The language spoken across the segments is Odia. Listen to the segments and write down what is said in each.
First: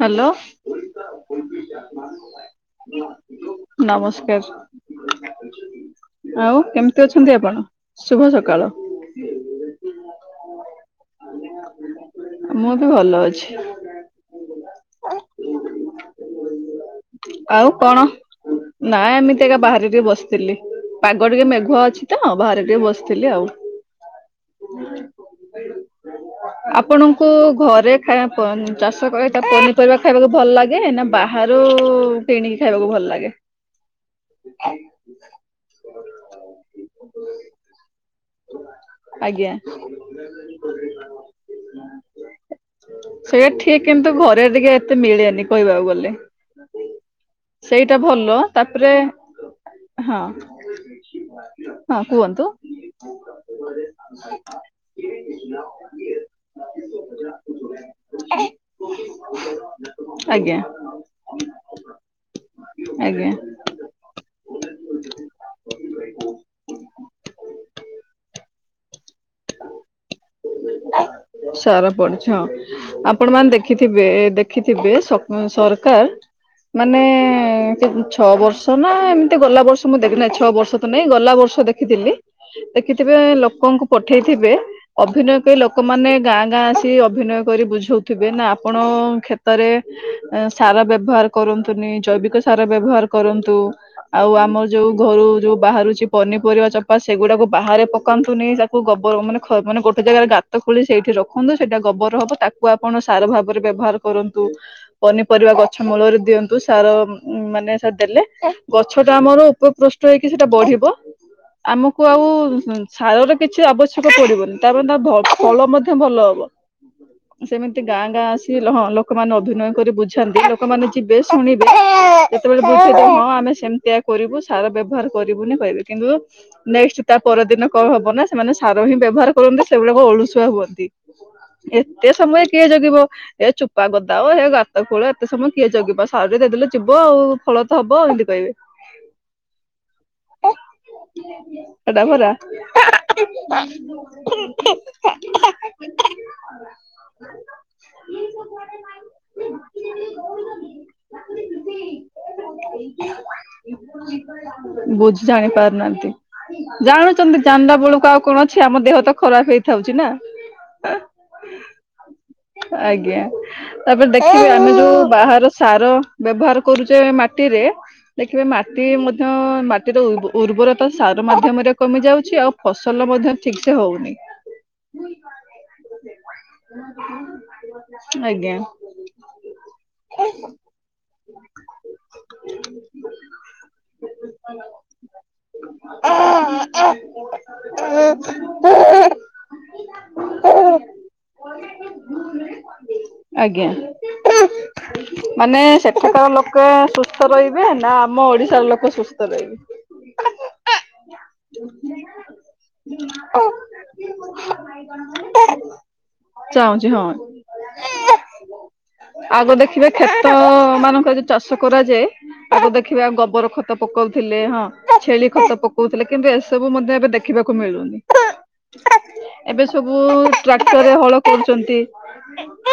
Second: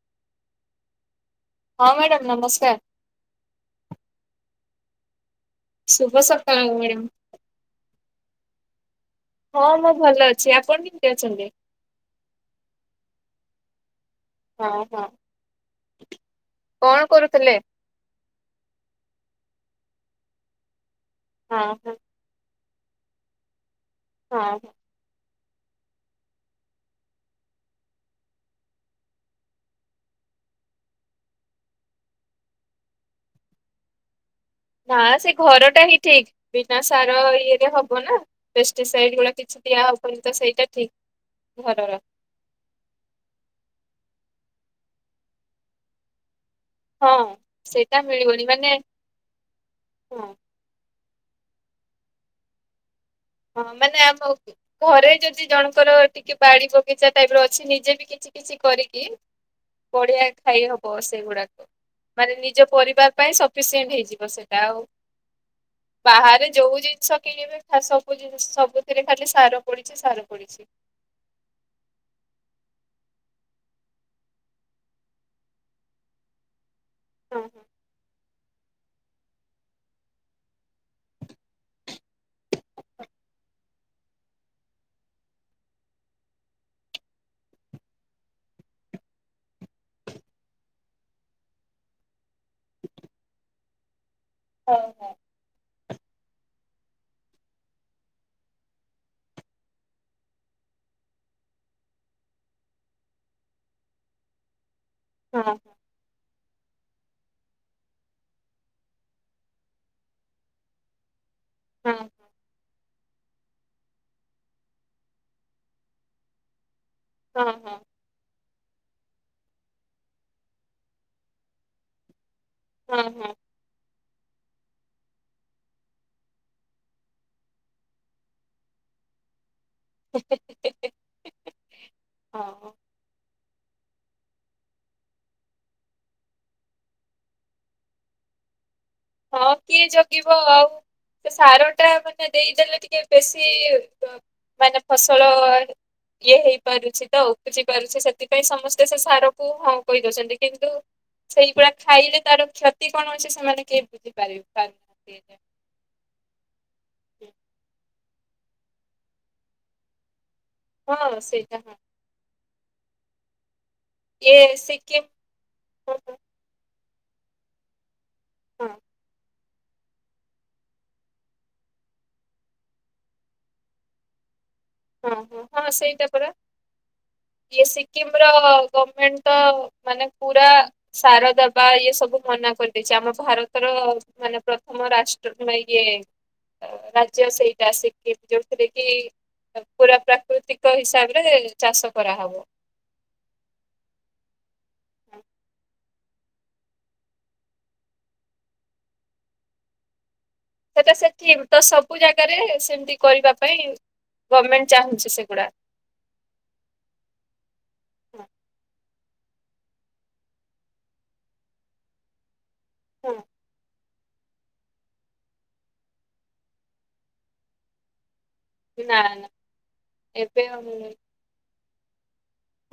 ହ୍ୟାଲୋ ହଁ ମ୍ୟାଡ଼ାମ୍ ନମସ୍କାର। ନମସ୍କାର ଶୁଭ ସକାଳ ଆଉ କେମିତି ମ୍ୟାଡ଼ାମ। ଅଛନ୍ତି ଆପଣ? ଶୁଭ ସକାଳ। ହଁ ମୁଁ ଭଲ ଅଛି ଆପଣ କେମିତି ଅଛନ୍ତି? ମୁଁ ବି ଭଲ ଅଛି। ହଁ, ହଁ, କଣ କରୁଥିଲେ? ଆଉ କଣ ନାଇଁ ଏମିତି ଏକା ବାହାରେ ଟିକେ ବସିଥିଲି ପାଗ ଟିକେ ହଁ ମେଘୁଆ ହଁ ଅଛି। ତ ବାହାରେ ଟିକେ ବସିଥିଲି ଆଉ ହଁ। [unintelligible] ଆପଣଙ୍କୁ ଘରେ ଚାଷ କ ଏଟା ପନିପରିବା ଖାଇବାକୁ ଭଲ ଲାଗେ ନା ବାହାରୁ କିଣିକି ଖାଇବାକୁ ଭଲ ଲାଗେ। ନା ସେ ଘରଟା ହିଁ ଠିକ ବିନା ସାର ଇଏରେ ହବ ନା। ପେଷ୍ଟିସାଇଡ ଗୁଡା ଆଜ୍ଞା କିଛି ଦିଆ ହବନି ତ ସେଇଟା ଠିକ ଘରର। ସେଇଆା ଠିକ କିନ୍ତୁ ଘରେ ଟିକେ ଏତେ ମିଳେନି କହିବାକୁ ଗଲେ। ହଁ। ସେଇଟା ଭଲ ମିଳିବନି ମାନେ ତାପରେ ହଁ। ହଁ କୁହନ୍ତୁ। ହୁ [unintelligible] ହଁ ମାନେ ଆମ ଘରେ ଯଦି ଜଣଙ୍କର ଟିକେ ବାଡ଼ି ବଗିଚା ଟାଇପ୍ ର ଅଛି ନିଜେ ବି କିଛି କିଛି କରିକି ବଢିଆ ଆଜ୍ଞା ଖାଇ ହବ ସେଗୁଡାକୁ ମାନେ ନିଜ ପରିବାର ଆଜ୍ଞା। ପାଇଁ ସବୁ ସଫିସେଣ୍ଟ ହେଇଯିବ ସେଇଟା ଆଉ ବାହାରେ ଯୋଉ ଜିନିଷ କିଣିବେ ଫା ସ ସବୁ ଜିନ୍ ସବୁଥିରେ ଖାଲି ସାର ପଡିଚି ସାର ପଡିଚି। ସାର ପଡୁଛି ହଁ ଆପଣ ମାନେ ଦେଖିଥିବେ ଦେଖିଥିବେ ସରକାର ମାନେ ହଁ କେ ଛଅ ବର୍ଷ ସନା ଏମିତି ଗଲା ବର୍ଷ ମୁଁ ଦେଖିନାହିଁ ଛଅ ବର୍ଷ ତ ନାଇଁ ଗଲା ବର୍ଷ ଦେଖିଥିଲି। ଦେଖିଥିବେ ଲୋକଙ୍କୁ ପଠେଇଥିବେ ଅଭିନୟ ଏ ଲୋକମାନେ ଗାଁ ଗାଁ ଆସି ଅଭିନୟ କରି ବୁଝଉଥିବେ ନା ଆପଣ ଖେ ତ ରେ ସାର ବ୍ୟବହାର କରନ୍ତୁନି ଜୈବିକ ସାର ବ୍ୟବହାର କରନ୍ତୁ। ଆଉ ଆମର ହଁ ଯୋଉ ଘରୁ ଯୋଉ ବାହାରୁଛି ପନିପରିବା ବା ସେଗୁଡାକୁ ବାହାରେ ପକାନ୍ତୁନି ତାକୁ ଗୋବର ମାନେ ମାନ ଗୋ ଜାଗାରେ ଗାତ ଖୋଳି ସେଇଠି ରଖନ୍ତୁ ସେଇଟା ଗୋବର ହବ ତାକୁ ଆପଣ ସାର ଭାବରେ ବ୍ୟବହାର କରନ୍ତୁ। ହଁ ପନିପରିବା ହଁ ଗଛ ମୂଳରେ ଦିଅନ୍ତୁ। ସାର ମାନେ ସାର ଦେଲେ ଗଛ ଟା ଆମର ଉପକୃଷ୍ଟ ହେଇକି ସେଟା ବଢିବ। ହଁ ଆମକୁ ଆଉ ସାରର କିଛି ଆବଶ୍ୟକ ପଡିବନି ତାପ ତା ଭ ଫଳ ମଧ୍ୟ ଭଲ ହବ ହଁ ହଁ ସେମିତି ଗାଁ ଗାଁ ଆସ ସ ହଁ ଲୋକମାନେ ଅଭିନୟ କରି ବୁଝାନ୍ତି ଲୋକମାନେ ଯିବେ ଶୁଣିବେ। ଯେତେବେଳେ ବୁଝେ ଯେ ହଁ ଆମେ ସେମିତିଆ କରିବୁ ସାର ବ୍ୟବହାର କରିବୁନି କହିବେ କିନ୍ତୁ ନେକ୍ସଟ ତା ପରଦିନ କଣ ହବ ନା ସେମାନେ ସାର ହିଁ ବ୍ୟବହାର କରନ୍ତି ସେଗୁଡାକ ଅଳୁସୁଆ ହୁଅନ୍ତି ଏତେ ସମୟ କିଏ ହଁ ଜଗିବ। ଏ ଚୋପା ଗଦାଅ ଏ ଗାତ ଖୋଳ ଏତେ ସମୟ କିଏ ଜଗିବ ସାରଟିକେ ଦେଇଦେଲେ ଯିବ ଆଉ ଫଳ ତ ହବ ଏମିତି କହିବେ। [inaudible] ହଁ କିଏ ଜଗିବ ଆଉ। ସେ ସାର ଟା ସେଟା ମାନେ ପରା ଦେଇଦେଲେ ଟିକେ ବେଶୀ ମାନେ ଫସଲ [inaudible] ଇଏ ହେଇପାରୁଛି ତ ଉପୁଜି ପାରୁଛି ସେଥିପାଇଁ ସମସ୍ତେ ସେ ସାରକୁ ହଁ କହିଦଉଛନ୍ତି କିନ୍ତୁ ସେଇଗୁଡା ଖାଇଲେ ତାର କ୍ଷତି କଣ ହଉଛି ସେମାନେ କେ ବୁଝ ଜାଣିପାରୁନାହାନ୍ତି ଜାଣୁଛନ୍ତି ଜାନଲା ବେଳକୁ ଆଉ କଣ ଅଛି ଆମ ଦେହ ତ ଖରାପ ହେଇ ହଉଛି ନା। ହଁ ସେଇଟା ଆଜ୍ଞା ତାପରେ ଇଏ ଦେଖିବେ ଆମେ ଯୋଉ ସିକିମ ବାହାର ସାର ବ୍ୟବହାର କରୁଛେ ମାଟିରେ ଦେଖିବେ ହଁ। ମାଟି ମଧ୍ୟ ଟିର ଉର୍ବରତା ସାର ମାଧ୍ୟମରେ କମି ଯାଉଛି ଆଉ ଫସଲ ମଧ୍ୟ ଠିକ ସେ ହଉନି। ହଁ ହଁ ହଁ ସେଇଟା ପରା ଇଏ ସିକିମ ର ଆଜ୍ଞା ଗମେଣ୍ଟ ତ ମାନେ ପୁରା ସାର ଦବା ଇଏ ସବୁ ମନା କରିଦେଇଛି ଆମ ଭାରତର ମାନେ ପ୍ରଥମ ରାଷ୍ଟ୍ର ଇଏ ରାଜ୍ୟ ସେଇଟା ସେ [unintelligible] ଜଉଥିରେ କି ପୁରା ପ୍ରାକୃତିକ ହିସାବରେ ଚାଷ କରାହବ। ଆଜ୍ଞା ମାନେ ସେଠକ ଲୋକ ଲୋକ ସୁସ୍ଥ ରହିବେ ନା ଆମ ଓଡିଶାର ଲୋକ ସୁସ୍ଥ ରହିବେ। ସେଟା ସେଠି ତ ସବୁ ଜାଗାରେ ସେମିତି କରିବା ପାଇଁ ଗମେଣ୍ଟ ଚାହୁଁଛି ସେଗୁଡ଼ା। ଚାହୁଁଛି ହଁ। ଆଗ ଦେଖିବେ କ୍ଷେତ ମାନଙ୍କରେ ଯ ଚାଷ କରାଯାଏ ଆଗ ଦେଖିବେ ହଁ ଗୋବର ଖତ ପକଉଥିଲେ ହଁ ଛେଳି ଖତ ପକଉଥିଲେ କିନ୍ତୁ ଏସବୁ ମଧ୍ୟ ଏବେ ଦେଖିବାକୁ ମିଳୁନି। ନା ନା ଏବେ ସବୁ ଏବେ ଆଉ ଟ୍ରାକ୍ଟରରେ ହଳ କରୁଛନ୍ତି।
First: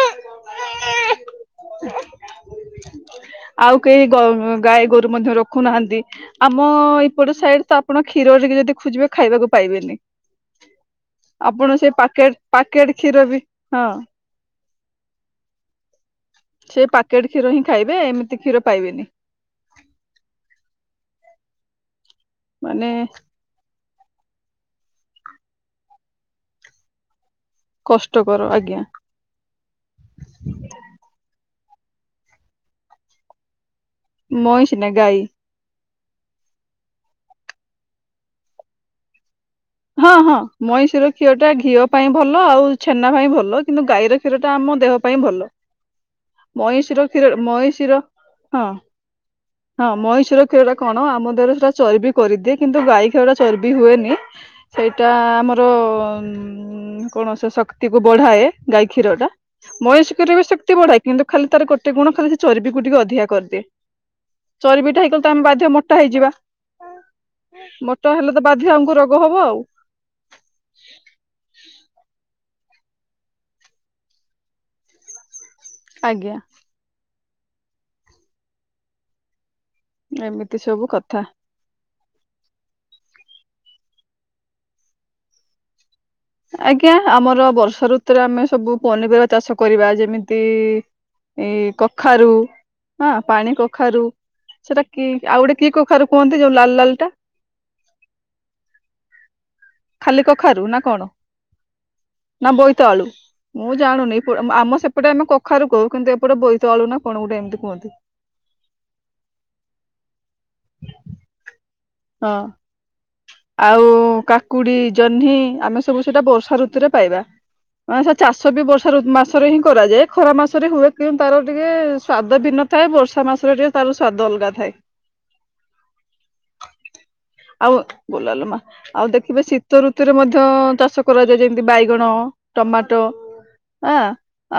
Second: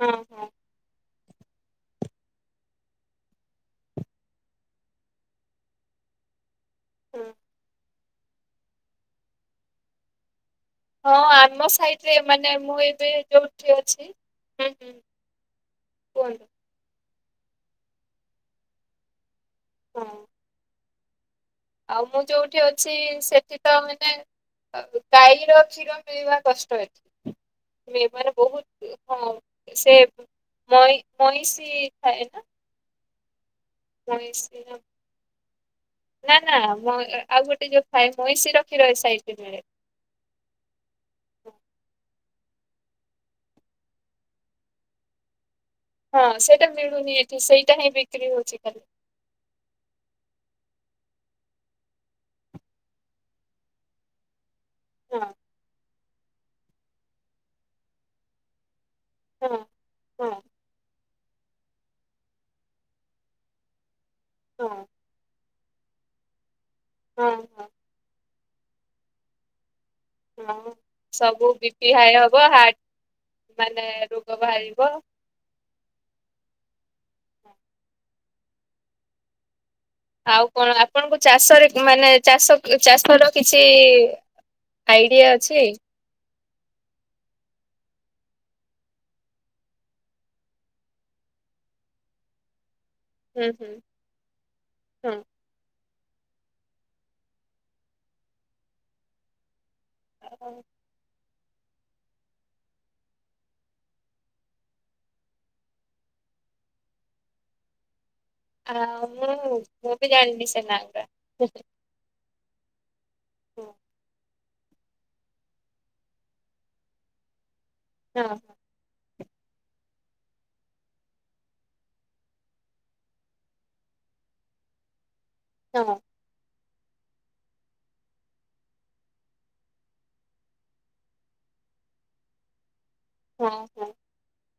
ହଁ ହଁ ଆଉ କେ ଗାଈ ଗୋରୁ ମଧ୍ୟ ରଖୁନାହାନ୍ତି। ଆମ ହଁ ଏଇପଟ ସାଇଡ ତ ଆପଣ କ୍ଷୀର ଟିକେ ଯଦି ଖୋଜିବେ ଖାଇବାକୁ ପାଇବେନି। ହଁ ଆମ ଆପଣ ସେ ସାଇଡ଼ରେ ପାକେଟ ମାନେ ମୁଁ ପାକେଟ ଏବେ କ୍ଷୀର ବି ଯୋଉଠି ହଁ ଅଛି ହଁ। କୁହନ୍ତୁ। ସେ ପାକେଟ କ୍ଷୀର ହିଁ ଖାଇବେ ଏମତି କ୍ଷୀର ପାଇବେନି। ହଁ। ଆଉ ମୁଁ ଯୋଉଠି ମାନେ ଅଛି ସେ ସେ ତ ମାନେ ଗାଈର କ୍ଷୀର ପିଇବା କଷ୍ଟ ଏଠି। ଏମାନେ କଷ୍ଟକର ଆଜ୍ଞା ବହୁତ ହଁ ସେ ମଇଷି ମଇଁଷି ଥାଏ ନା। ମଇଁଷି ର ମ୍। ନା ଗାଈ। ନା ନା ମ ଆଉ ଗୋଟେ ଯୋଉ ଥାଏ ମଇଁଷିର କ୍ଷୀର ଏ ସାଇଟ୍ ରେ ମିଳେ। ହଁ ହଁ ମଇଁଷିର କ୍ଷୀରଟା ଘିଅ ପାଇଁ ଭଲ ଆଉ ଛେନା ପାଇଁ ଭଲ କିନ୍ତୁ ଗାଈର କ୍ଷୀର ଟା ଆମ ଦେହ ପାଇଁ ଭଲ ହଁ ସେଇଟା ମଇଁଷିର ମିଳୁନି କ୍ଷୀର ଏଠି ସେଇଟା ହିଁ ମଇଁଷିର ବିକ୍ରି ହଉଛି ହଁ। ଖାଲି ହଁ ମଇଁଶି ର କ୍ଷୀର ଟା କଣ ଆମ ଦେହରେ ସେଟା ଚର୍ବି କରିଦିଏ କିନ୍ତୁ ଗାଈ ଖିର ଟା ଚର୍ବି ହୁଏନି। ସେଇଟା ହଁ ଆମର ଉ କୌଣସି ଶକ୍ତି କୁ ବଢାଏ। ଗାଈ କ୍ଷୀର ଟା ହଁ ମଇଁଷ ହଁ କ୍ଷୀର ବି ଶକ୍ତି ବଢ଼ାଏ। କିନ୍ତୁ ଖାଲି ତାର ଗୋଟେ ଗୁଣ ଖାଲି ସେ ଚରିବି କକୁ ଟିକେ ଅଧିକା କରିଦିଏ, ହଁ ଚରିବିଟା ହେଇ କଲେ ତ ଆମେ ବାଧ୍ୟ ମୋ ମୋଟା ହେଇଯିବା ହଁ ମୋଟା ହେଲେ ତ ବାଧ୍ୟ ଆମକୁ ରୋଗ ହବ ଆଉ। ହଁ ସବୁ ବି ପି ହାଇ ହବ ହାର୍ଟ ମାନେ ରୋଗ ବାହାରିବ। ଆଜ୍ଞା। ଆଉ ଏମିତି କଣ ସବୁ ଆପଣଙ୍କୁ କଥା ଚାଷରେ ମାନେ ଚାଷ ଚାଷ ଫ କିଛି ଆଇଡିଆ ଅଛି? ଆଜ୍ଞା ଆମର ବର୍ଷା ଋତୁରେ ଆମେ ସବୁ ପନିପରିବା ଚାଷ କରିବା ଯେମିତି ଏଇ କଖାରୁ। ହଁ ହୁଁ ପାଣି ହୁଁ କଖାରୁ, ସେଟା କି ହଁ। ଆଉ ଗୋଟେ କି କଖାରୁ କୁହନ୍ତି ଯୋଉ ଲାଲ ଲାଲ ଟା? ଖାଲି କଖାରୁ ନା କଣ ନା ବୋଇତାଳୁ? ମୁଁ ଜାଣୁନି ଆମ ସେପଟେ ଆମେ କଖାରୁ କହୁ କିନ୍ତୁ ଏପଟେ ବୋଇତାଳୁ ନା କଣ ଗୋଟେ ଏମିତି କୁହନ୍ତି। ଆଁ ମୁଁ ମୁଁ ବି ଜାଣିନି ସେନା ଟା। ହଁ। ଆଉ କାକୁଡ଼ି, ଜହ୍ନି ଆମେ ସବୁ ସେଇଟା ବର୍ଷା ଋତୁରେ ପାଇବା। ମାନେ ସେ ହଁ ଚାଷ ବି ବର୍ଷା ମାସ ହିଁ କରାଯାଏ ଖରା ମାସରେ ହୁଏ କିନ୍ତୁ ତାର ଟିକେ ଶ୍ୱାଦ ଭିନ୍ନଥାଏ ବର୍ଷା ମାସରେ ଟିକେ ତାର ସ୍ୱାଦ ଅଲଗା ଥାଏ। ହଁ। ଆଉ ବୁଲଲୁ ମା। ଆଉ ଦେଖିବେ ଶୀତ ଋତୁରେ ମଧ୍ୟ ଚାଷ କରାଯାଏ ଯେମିତି ବାଇଗଣ, ଟମାଟୋ। ହଁ ହଁ। ହଁ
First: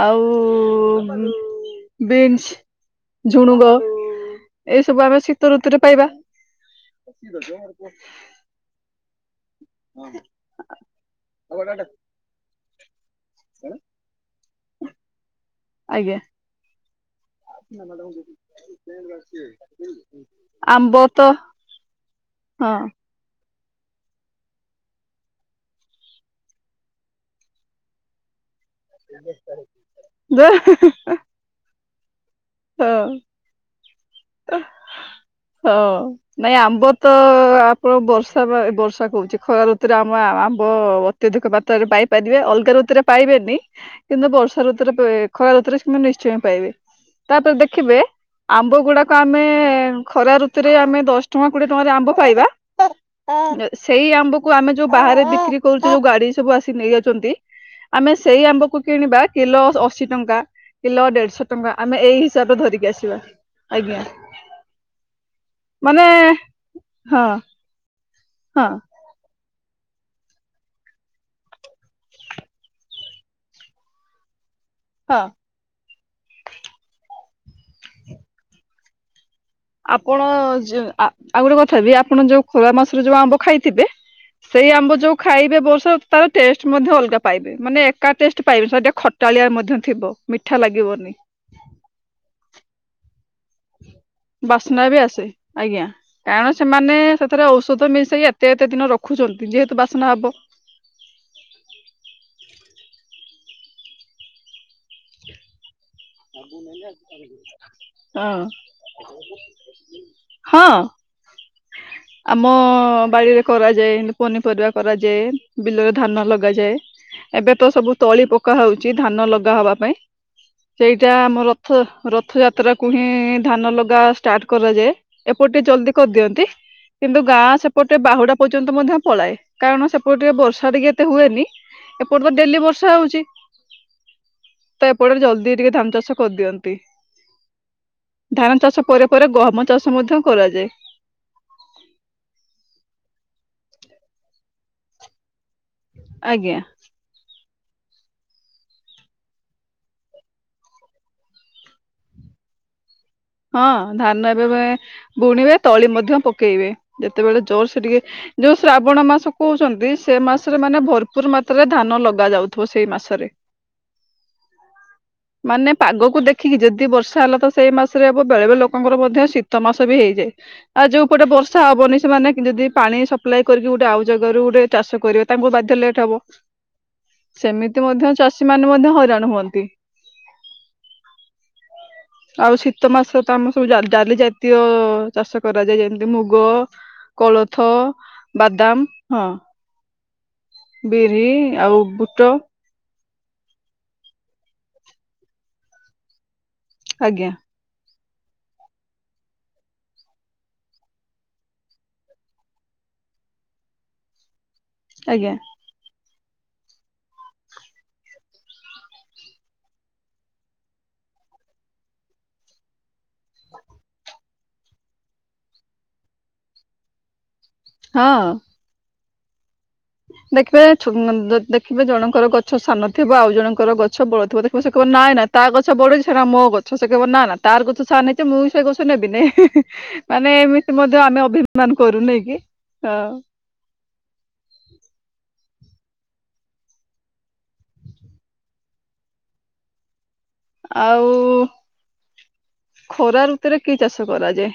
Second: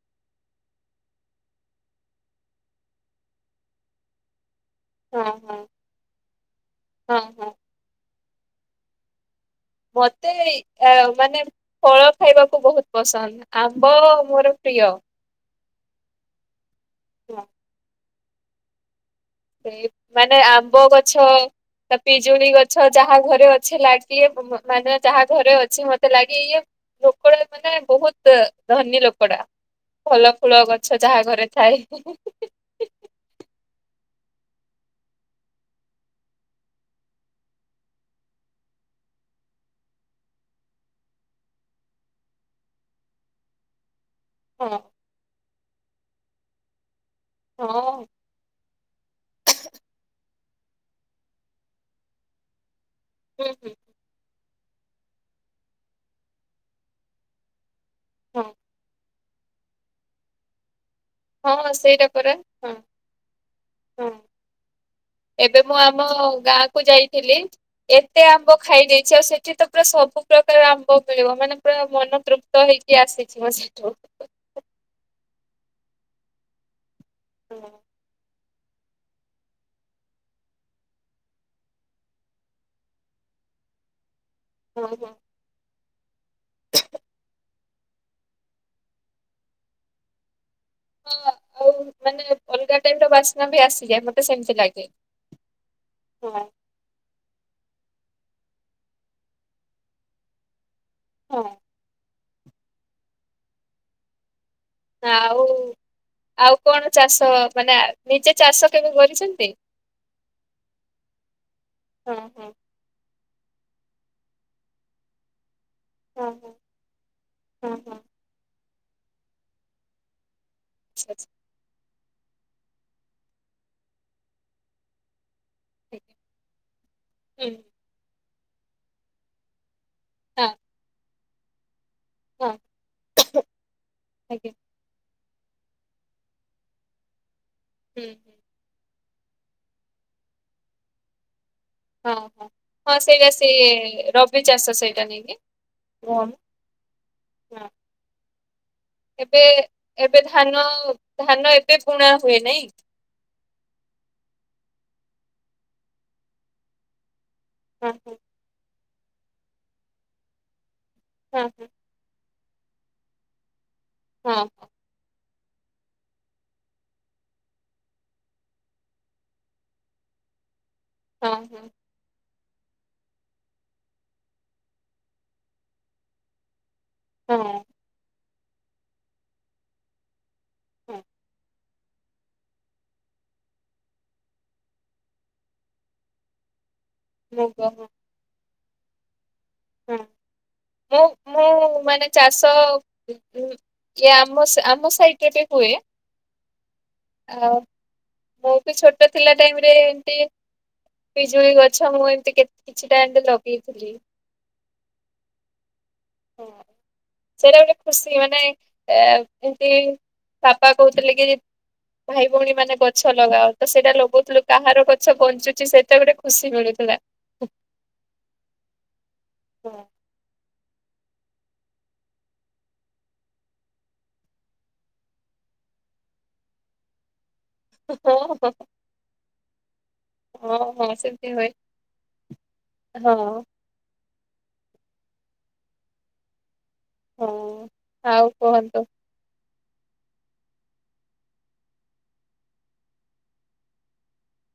ଆଉ ଉଁ ବିନ୍ସ। ଝୁଣୁଗ। ଏଇ ସବୁ ଆମେ ହଁ ଶୀତ ହଁ ଋତୁରେ ପାଇବା। ହଁ ହଁ। ମତେ ଏ ମାନେ ଫଳ ଖାଇବାକୁ ବହୁତ ପସନ୍ଦ ଆମ୍ବ ମୋର ପ୍ରିୟ। ଆଜ୍ଞା। ହଁ। ନା ମ୍ୟାଡ଼ାମ ଯି ଏ ମାନେ ଆମ୍ବ ଗଛ, ପିଜୁଳି ହଁ ଗଛ ଯାହା ଘରେ ଅ ଅଛି ଲାଗେ ମାନେ ଯାହା ଘରେ ଅଛି ମତେ ଲାଗେ ଇଏ ଲୋକଳ ମାନେ ବହୁତ ଧନୀ ଲୋକଡା ଭଲ ଯେ ଫୁଳ ଗଛ ଯାହା ଘରେ ଥାଏ। ହଁ ହୁଁ ହଁ। ନାଇଁ ଆମ୍ବ ତ ଆପଣ ବର୍ଷା ବା ବର୍ଷା କହୁଛି ଖରା ଋତୁରେ ଆମ ଆମ୍ବ ଅତ୍ୟଧିକ ମାତ୍ରାରେ ପାଇପାରିବେ ଅଲଗା ଋତୁରେ ପାଇବେନି। କିନ୍ତୁ ବର୍ଷା ହଁ ଋତୁରେ ପ୍ର ଖରା ଋତୁରେ କିନ୍ତୁ ନିଶ୍ଚୟ ହିଁ ପାଇବେ ତାପରେ ହଁ ଦେଖିବେ। ଆମ୍ବ ଗୁଡାକ ଆମେ ଖରା ଋତୁରେ ଆମେ ଦଶ ଟଙ୍କା କୋଡିଏ ଟଙ୍କାରେ ଆମ୍ବ ପାଇବା। ହୁଁ ହୁଁ ସେଇ ଆମ୍ବକୁ କୁ ଆମେ ଯୋଉ ବାହାରେ ବିକ୍ରି କରୁଛୁ ଯୋଉ ଗାଡି ସବୁ ଆସି ନେଇ ଅଛନ୍ତି ଆମେ ହଁ ସେଇ ଆମ୍ବକୁ କିଣିବା କିଲୋ ଅଶୀ ଟଙ୍କା କିଲୋ ଦେଢ଼ଶହ ହଁ ଟଙ୍କା। ଆମେ ସେଇଟା ଏଇ ପରା ହିସାବରେ ହଁ ଧରିକି ଆସିବା ଆଜ୍ଞା। ହଁ ଏବେ ମୁଁ ମାନେ ଆମ ଗାଁ କୁ ହଁ ଯାଇଥିଲି ଏତେ ଆମ୍ବ ହଁ ଖାଇ ଦେଇଛି ଆଉ ସେଠି ତ ପୁରା ସବୁ ପ୍ରକାର ଆମ୍ଭ ମିଳିବ ମାନେ ପୁରା ମନ ତୃପ୍ତ ହେଇକି ଆସିଯିବ। ହ ହଁ। ହଁ। ଆପଣ ଆଉ ଗୋଟେ କଥା ହେବି ଆପଣ ଯୋଉ ଖରା ମାସରେ ଯୋଉ ଆମ୍ବ ଖାଇଥିବେ ସେଇ ହଁ ଆମ୍ବ ହଁ ଯୋଉ ଖାଇବେ ବର୍ଷା ରୁତୁ ତାର ଟେଷ୍ଟ ମଧ୍ୟ ଅଲଗା ପାଇବେ ମାନେ ଏକା ଟେଷ୍ଟ ପାଇବେ ସେ ଟିକେ ଖଟାଳିଆ ମଧ୍ୟ ଥିବ ମିଠା ଲାଗିବନି। ଆଉ ମାନେ ଅଲଗା ଟାଇପ୍ର ବାସ୍ନା ବି ଆସିଯାଏ ମତେ ସେମତି ବାସ୍ନା ଲାଗେ। ବି ଆସେ ଆଜ୍ଞା କାରଣ ସେମାନେ ସେଥିରେ ଔଷଧ ମିଶାଇ ଏତେ ଏତେ ଦିନ ରଖୁଛନ୍ତି ଯେହେତୁ ବାସ୍ନା ହେବ ହଁ। ଆଉ। ଆଉ କଣ ଚାଷ ମାନେ ନିଜେ ଚାଷ କେବେ ହଁ କରିଛନ୍ତି ହଁ। ହଁ ହଁ ଆମ ବାଡିରେ କରାଯାଏ ପନିପରିବା କରାଯାଏ। ବିଲରେ ଧାନ ହଁ ହଁ ଲଗାଯାଏ ଏବେ ତ ହଁ ସବୁ ହଁ ତଳି ପକା ହଉଛି ଧାନ ଲଗା ହବା ପାଇଁ। ସେଇଟା ଆଚ୍ଛା ଆଚ୍ଛା ଆମ ରଥ ରଥଯାତ୍ରାକୁ ହିଁ ଧାନ ଲଗା ଷ୍ଟାର୍ଟ କରାଯାଏ। ଏପଟ ଟେ ଜଲ୍ଦି କରିଦିଅନ୍ତି କିନ୍ତୁ ହୁଁ ଗାଁ ସେପଟେ ବାହୁଡ଼ା ପର୍ଯ୍ୟନ୍ତ ମଧ୍ୟ ପଳାଏ କାରଣ ସେପଟେ ଉ ଟିକେ ହଁ ବର୍ଷା ଟିକେ ଏତ ହୁଏନି। ଏପଟ ତ ହଁ ଡେଲି ବର୍ଷା ହଉଛି ଆଜ୍ଞା ତ ଏପଟରେ ଜଲ୍ଦି। ଟିକେ ଧାନ ଚାଷ କରିଦିଅନ୍ତି। ହୁଁ। ଧାନ ଚାଷ ପରେ ପରେ ଗହମ ଚାଷ ମଧ୍ୟ କରାଯାଏ। ହଁ ହଁ ହଁ ସେଇଟା ସେ ରବି ଚାଷ ସେଇଟା ନେଇକି ହୁଁ। ଆଜ୍ଞା ଏବେ ଏବେ ଧାନ ଧାନ ଏବେ ବୁଣା ହୁଏନି ହଁ ଧାନ ଏବେ ବୁଣିବେ ତଳି ମଧ୍ୟ ପକେଇବେ। ଯେତେବେଳେ ଜୋର ସେ ହଁ ଟିକେ ଯୋଉ ଶ୍ରାବଣ ମାସ କହୁଛନ୍ତି ସେ ମାସରେ ମାନେ ଭରପୁର ଭରପୁର ହଁ ମାତ୍ରାରେ ଧାନ ଲଗା ଯାଉଥିବ ସେଇ ମାସରେ। ହଁ। ମାନେ ପାଗକୁ ଦେଖିକି ଯଦି ବର୍ଷା ହେଲା ତ ସେଇ ମାସ ରେ ହବ ବେଳେ ବେଳେ ଲୋକଙ୍କର ମଧ୍ୟ ଶୀତ ମାସ ବି ହେଇଯାଏ ଆଉ ଯୋଉପଟେ ହଁ ବର୍ଷା ହଁ ହବନି ସେମାନେ ଯଦି ପାଣି ସପ୍ଲାଏ କରିକି ଗୋଟେ ଆଉ ଜାଗାରୁ ଗୋଟେ ଚାଷ କରିବ ତାଙ୍କୁ ବାଧ୍ୟ ଲେଟ୍ ହବ। ହଁ ହଁ ହଁ ସେମିତି ମଧ୍ୟ ଚାଷୀ ମାନ ମଧ୍ୟ ହଇରାଣ ହୁଅନ୍ତି। ହୁଁ। ଆଉ ଶୀତ ସୀତ ମାସ ତ ଆମର ସବୁ ଡାଲି ଜାତୀୟ ଚାଷ କରାଯାଏ ଯେମିତି ମୁଗ କୋଳଥ ମୁଗ ହଁ। ବାଦାମ ହଁ। ହଁ ବିରି ମୁଁ ମୁଁ ଆଉ ମାନେ ବୁଟ ଚାଷ ଇଏ ଆମ ଆମ ସାଇଟ୍ ରେ ବି ହୁଏ। ଆଜ୍ଞା। ଆଉ ମୋ ବି ଛୋଟ ଥିଲା ଟାଇମ୍ ରେ ଏମ୍ତି। ପିଜୁଳି ଗଛ ମୁଁ ଏମତି କେ କିଛିଟା ଏବେ ଲଗେଇଥିଲି। ଆଜ୍ଞା। ? ହଁ ସେଇଟା ଗୋଟେ ଖୁସି ମାନେ ଏ ଏମତି ବାପା କହୁଥିଲେ କି ଭାଇ ଭଉଣୀ ମାନେ କ ଗଛ ଲଗାଅ ତ ସେଇଟା ଲଗଉଥିଲୁ କାହାର ଗଛ ବଞ୍ଚୁଛି ସେଇଟା ଗୋଟେ ଖୁସି ମିଳୁଥିଲା। ହଁ। ହୁଁ। ଦେଖିବେ [unintelligible] ଦେଖିବେ ଜଣଙ୍କର ଗଛ ସାନ ଥିବ ଆଉ ଜଣଙ୍କର ଗଛ ବଡ ଥିବ ଦେଖିବ ସିଏ କହିବ ନାଇଁ ନାଇଁ ତା ଗଛ ବଢୁଛି ସେଟା ମୋ ଗଛ ସେ କହିବ ନା ନା ତାର ଗଛ ସାନ ହେଇଥିବା ମୁଁ ହଁ ସେ ଗଛ ନେବିନି। ମାନେ ହଁ ଏମିତି ହଁ ମଧ୍ୟ ଆମେ ସେମିତି ହୁଏ ଅଭିମାନ କରୁ ନିକି ହଁ। ? ହଁ ଆଉ କୁହନ୍ତୁ। ଆଉ ଖରା ଋତୁରେ କି ଚାଷ କରାଯାଏ?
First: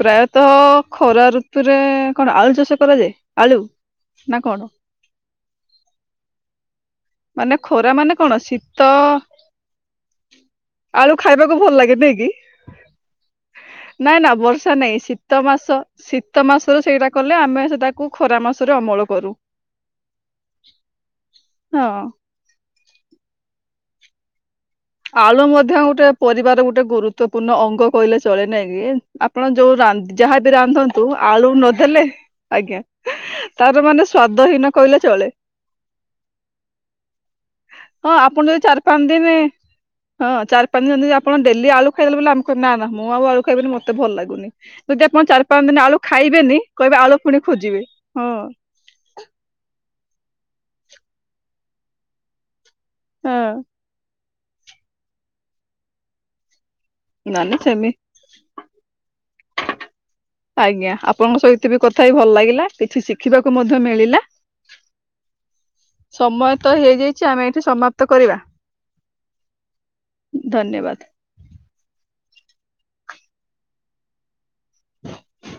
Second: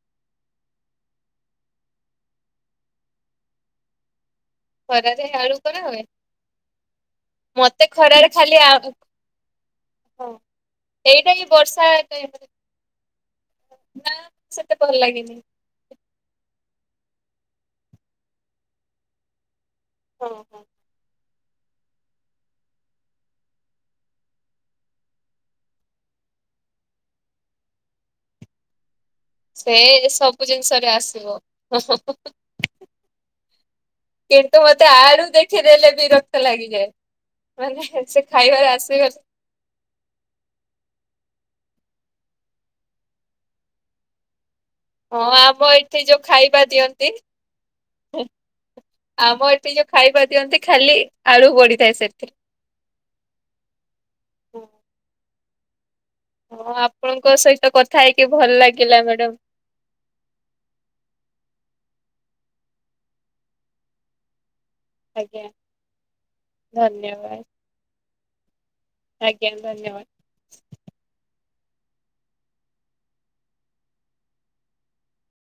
ପ୍ରାୟତଃ ଖରା ଋତୁରେ କଣ ଆଳୁ ଚାଷ କରାଯାଏ ଆଳୁ ନା କଣ? ଖରାରେ ଆଳୁ କରା ହୁଏ? ମାନେ ମତେ ଖରା ମାନେ ଖରାରେ କଣ ଖାଲି ଆ ଶୀତ ହଁ ଆଳୁ ଏଇଟା ହିଁ ଖାଇବାକୁ ଭଲ ବର୍ଷା ଲାଗେ ନଁ କି? ଟାଇମରେ ନାଇଁ ନା ବର୍ଷା ସେତେ ଭଲ ନାଇଁ ଲାଗେନି। ଶୀତ ମାସ, ଶୀତ ମାସରେ ସେଇଟା କଲେ ଆମେ ସେଟାକୁ ଖରା ମାସରେ ଅମଳ କରୁ। ହଁ ହଁ। ହଁ। ଆଳୁ ମଧ୍ୟ ଗୋଟେ ପରିବାର ଗୋଟେ ଗୁରୁତ୍ୱପୂର୍ଣ୍ଣ ଅଙ୍ଗ କହିଲେ ଚଳେ ନାଇଁ କି? ଆପଣ ଯୋଉ ସେ ରା ସବୁ ଯାହାବି ଜିନିଷରେ ରାନ୍ଧନ୍ତୁ ଆସିବ ଆଳୁ ନଦେଲେ, ଆଜ୍ଞା ତାର ମାନେ କିନ୍ତୁ ସ୍ଵାଦହୀନ ମତେ କହିଲେ ଆଳୁ ଚଳେ ଦେଖିଦେଲେ ବିରକ୍ତ ଲାଗିଯାଏ। ମାନେ ହଁ ସେ ଆପଣ ଯଦି ଖାଇବାରେ ଚାରି ପାଞ୍ଚ ଆସିଗଲେ। ଦିନ ହଁ ଚାରି ପାଞ୍ଚ ଦିନ ଯଦି ଆପଣ ଡେଲି ଆଳୁ ଖାଇଦେଲେ ବୋଲି ଆମେ କହିବେ ନା ନା ମୁଁ ଆଉ ଆଳୁ ଖାଇବିନି ମତେ ଭଲ ଲାଗୁନି। ଯଦି ହଁ ଆପଣ ଚାରି ପାଞ୍ଚ ଆମ ଦିନ ଆଳୁ ଏଠି ଯୋଉ ଖାଇବେନି ଖାଇବା କହିବେ ଦିଅନ୍ତି ଆଳୁ ପୁଣି ଖୋଜିବେ ହଁ। ଆମ ଏଠି ଯୋଉ ଖାଇବା ଦିଅନ୍ତି ଖାଲି ଆଳୁ ପଡ଼ିଥାଏ ସେଥିରେ। ହଁ। ହଁ ଆପଣଙ୍କ ନା ନା ସହିତ ସେମି କଥା ହେଇକି ଭଲ ଲାଗିଲା ମ୍ୟାଡାମ। ଆଜ୍ଞା। ଆପଣଙ୍କ ସହିତ ବି କଥା ହେଇ ଭଲ ଲାଗିଲା। କିଛି ଶିଖିବାକୁ ମଧ୍ୟ ମିଳିଲା। ଆଜ୍ଞା ସମୟ ତ ହେଇଯାଇଛି ଧନ୍ୟବାଦ ଆମେ ଏଠି ସମାପ୍ତ କରିବା। ଆଜ୍ଞା ଧନ୍ୟବାଦ। ଧନ୍ୟବାଦ।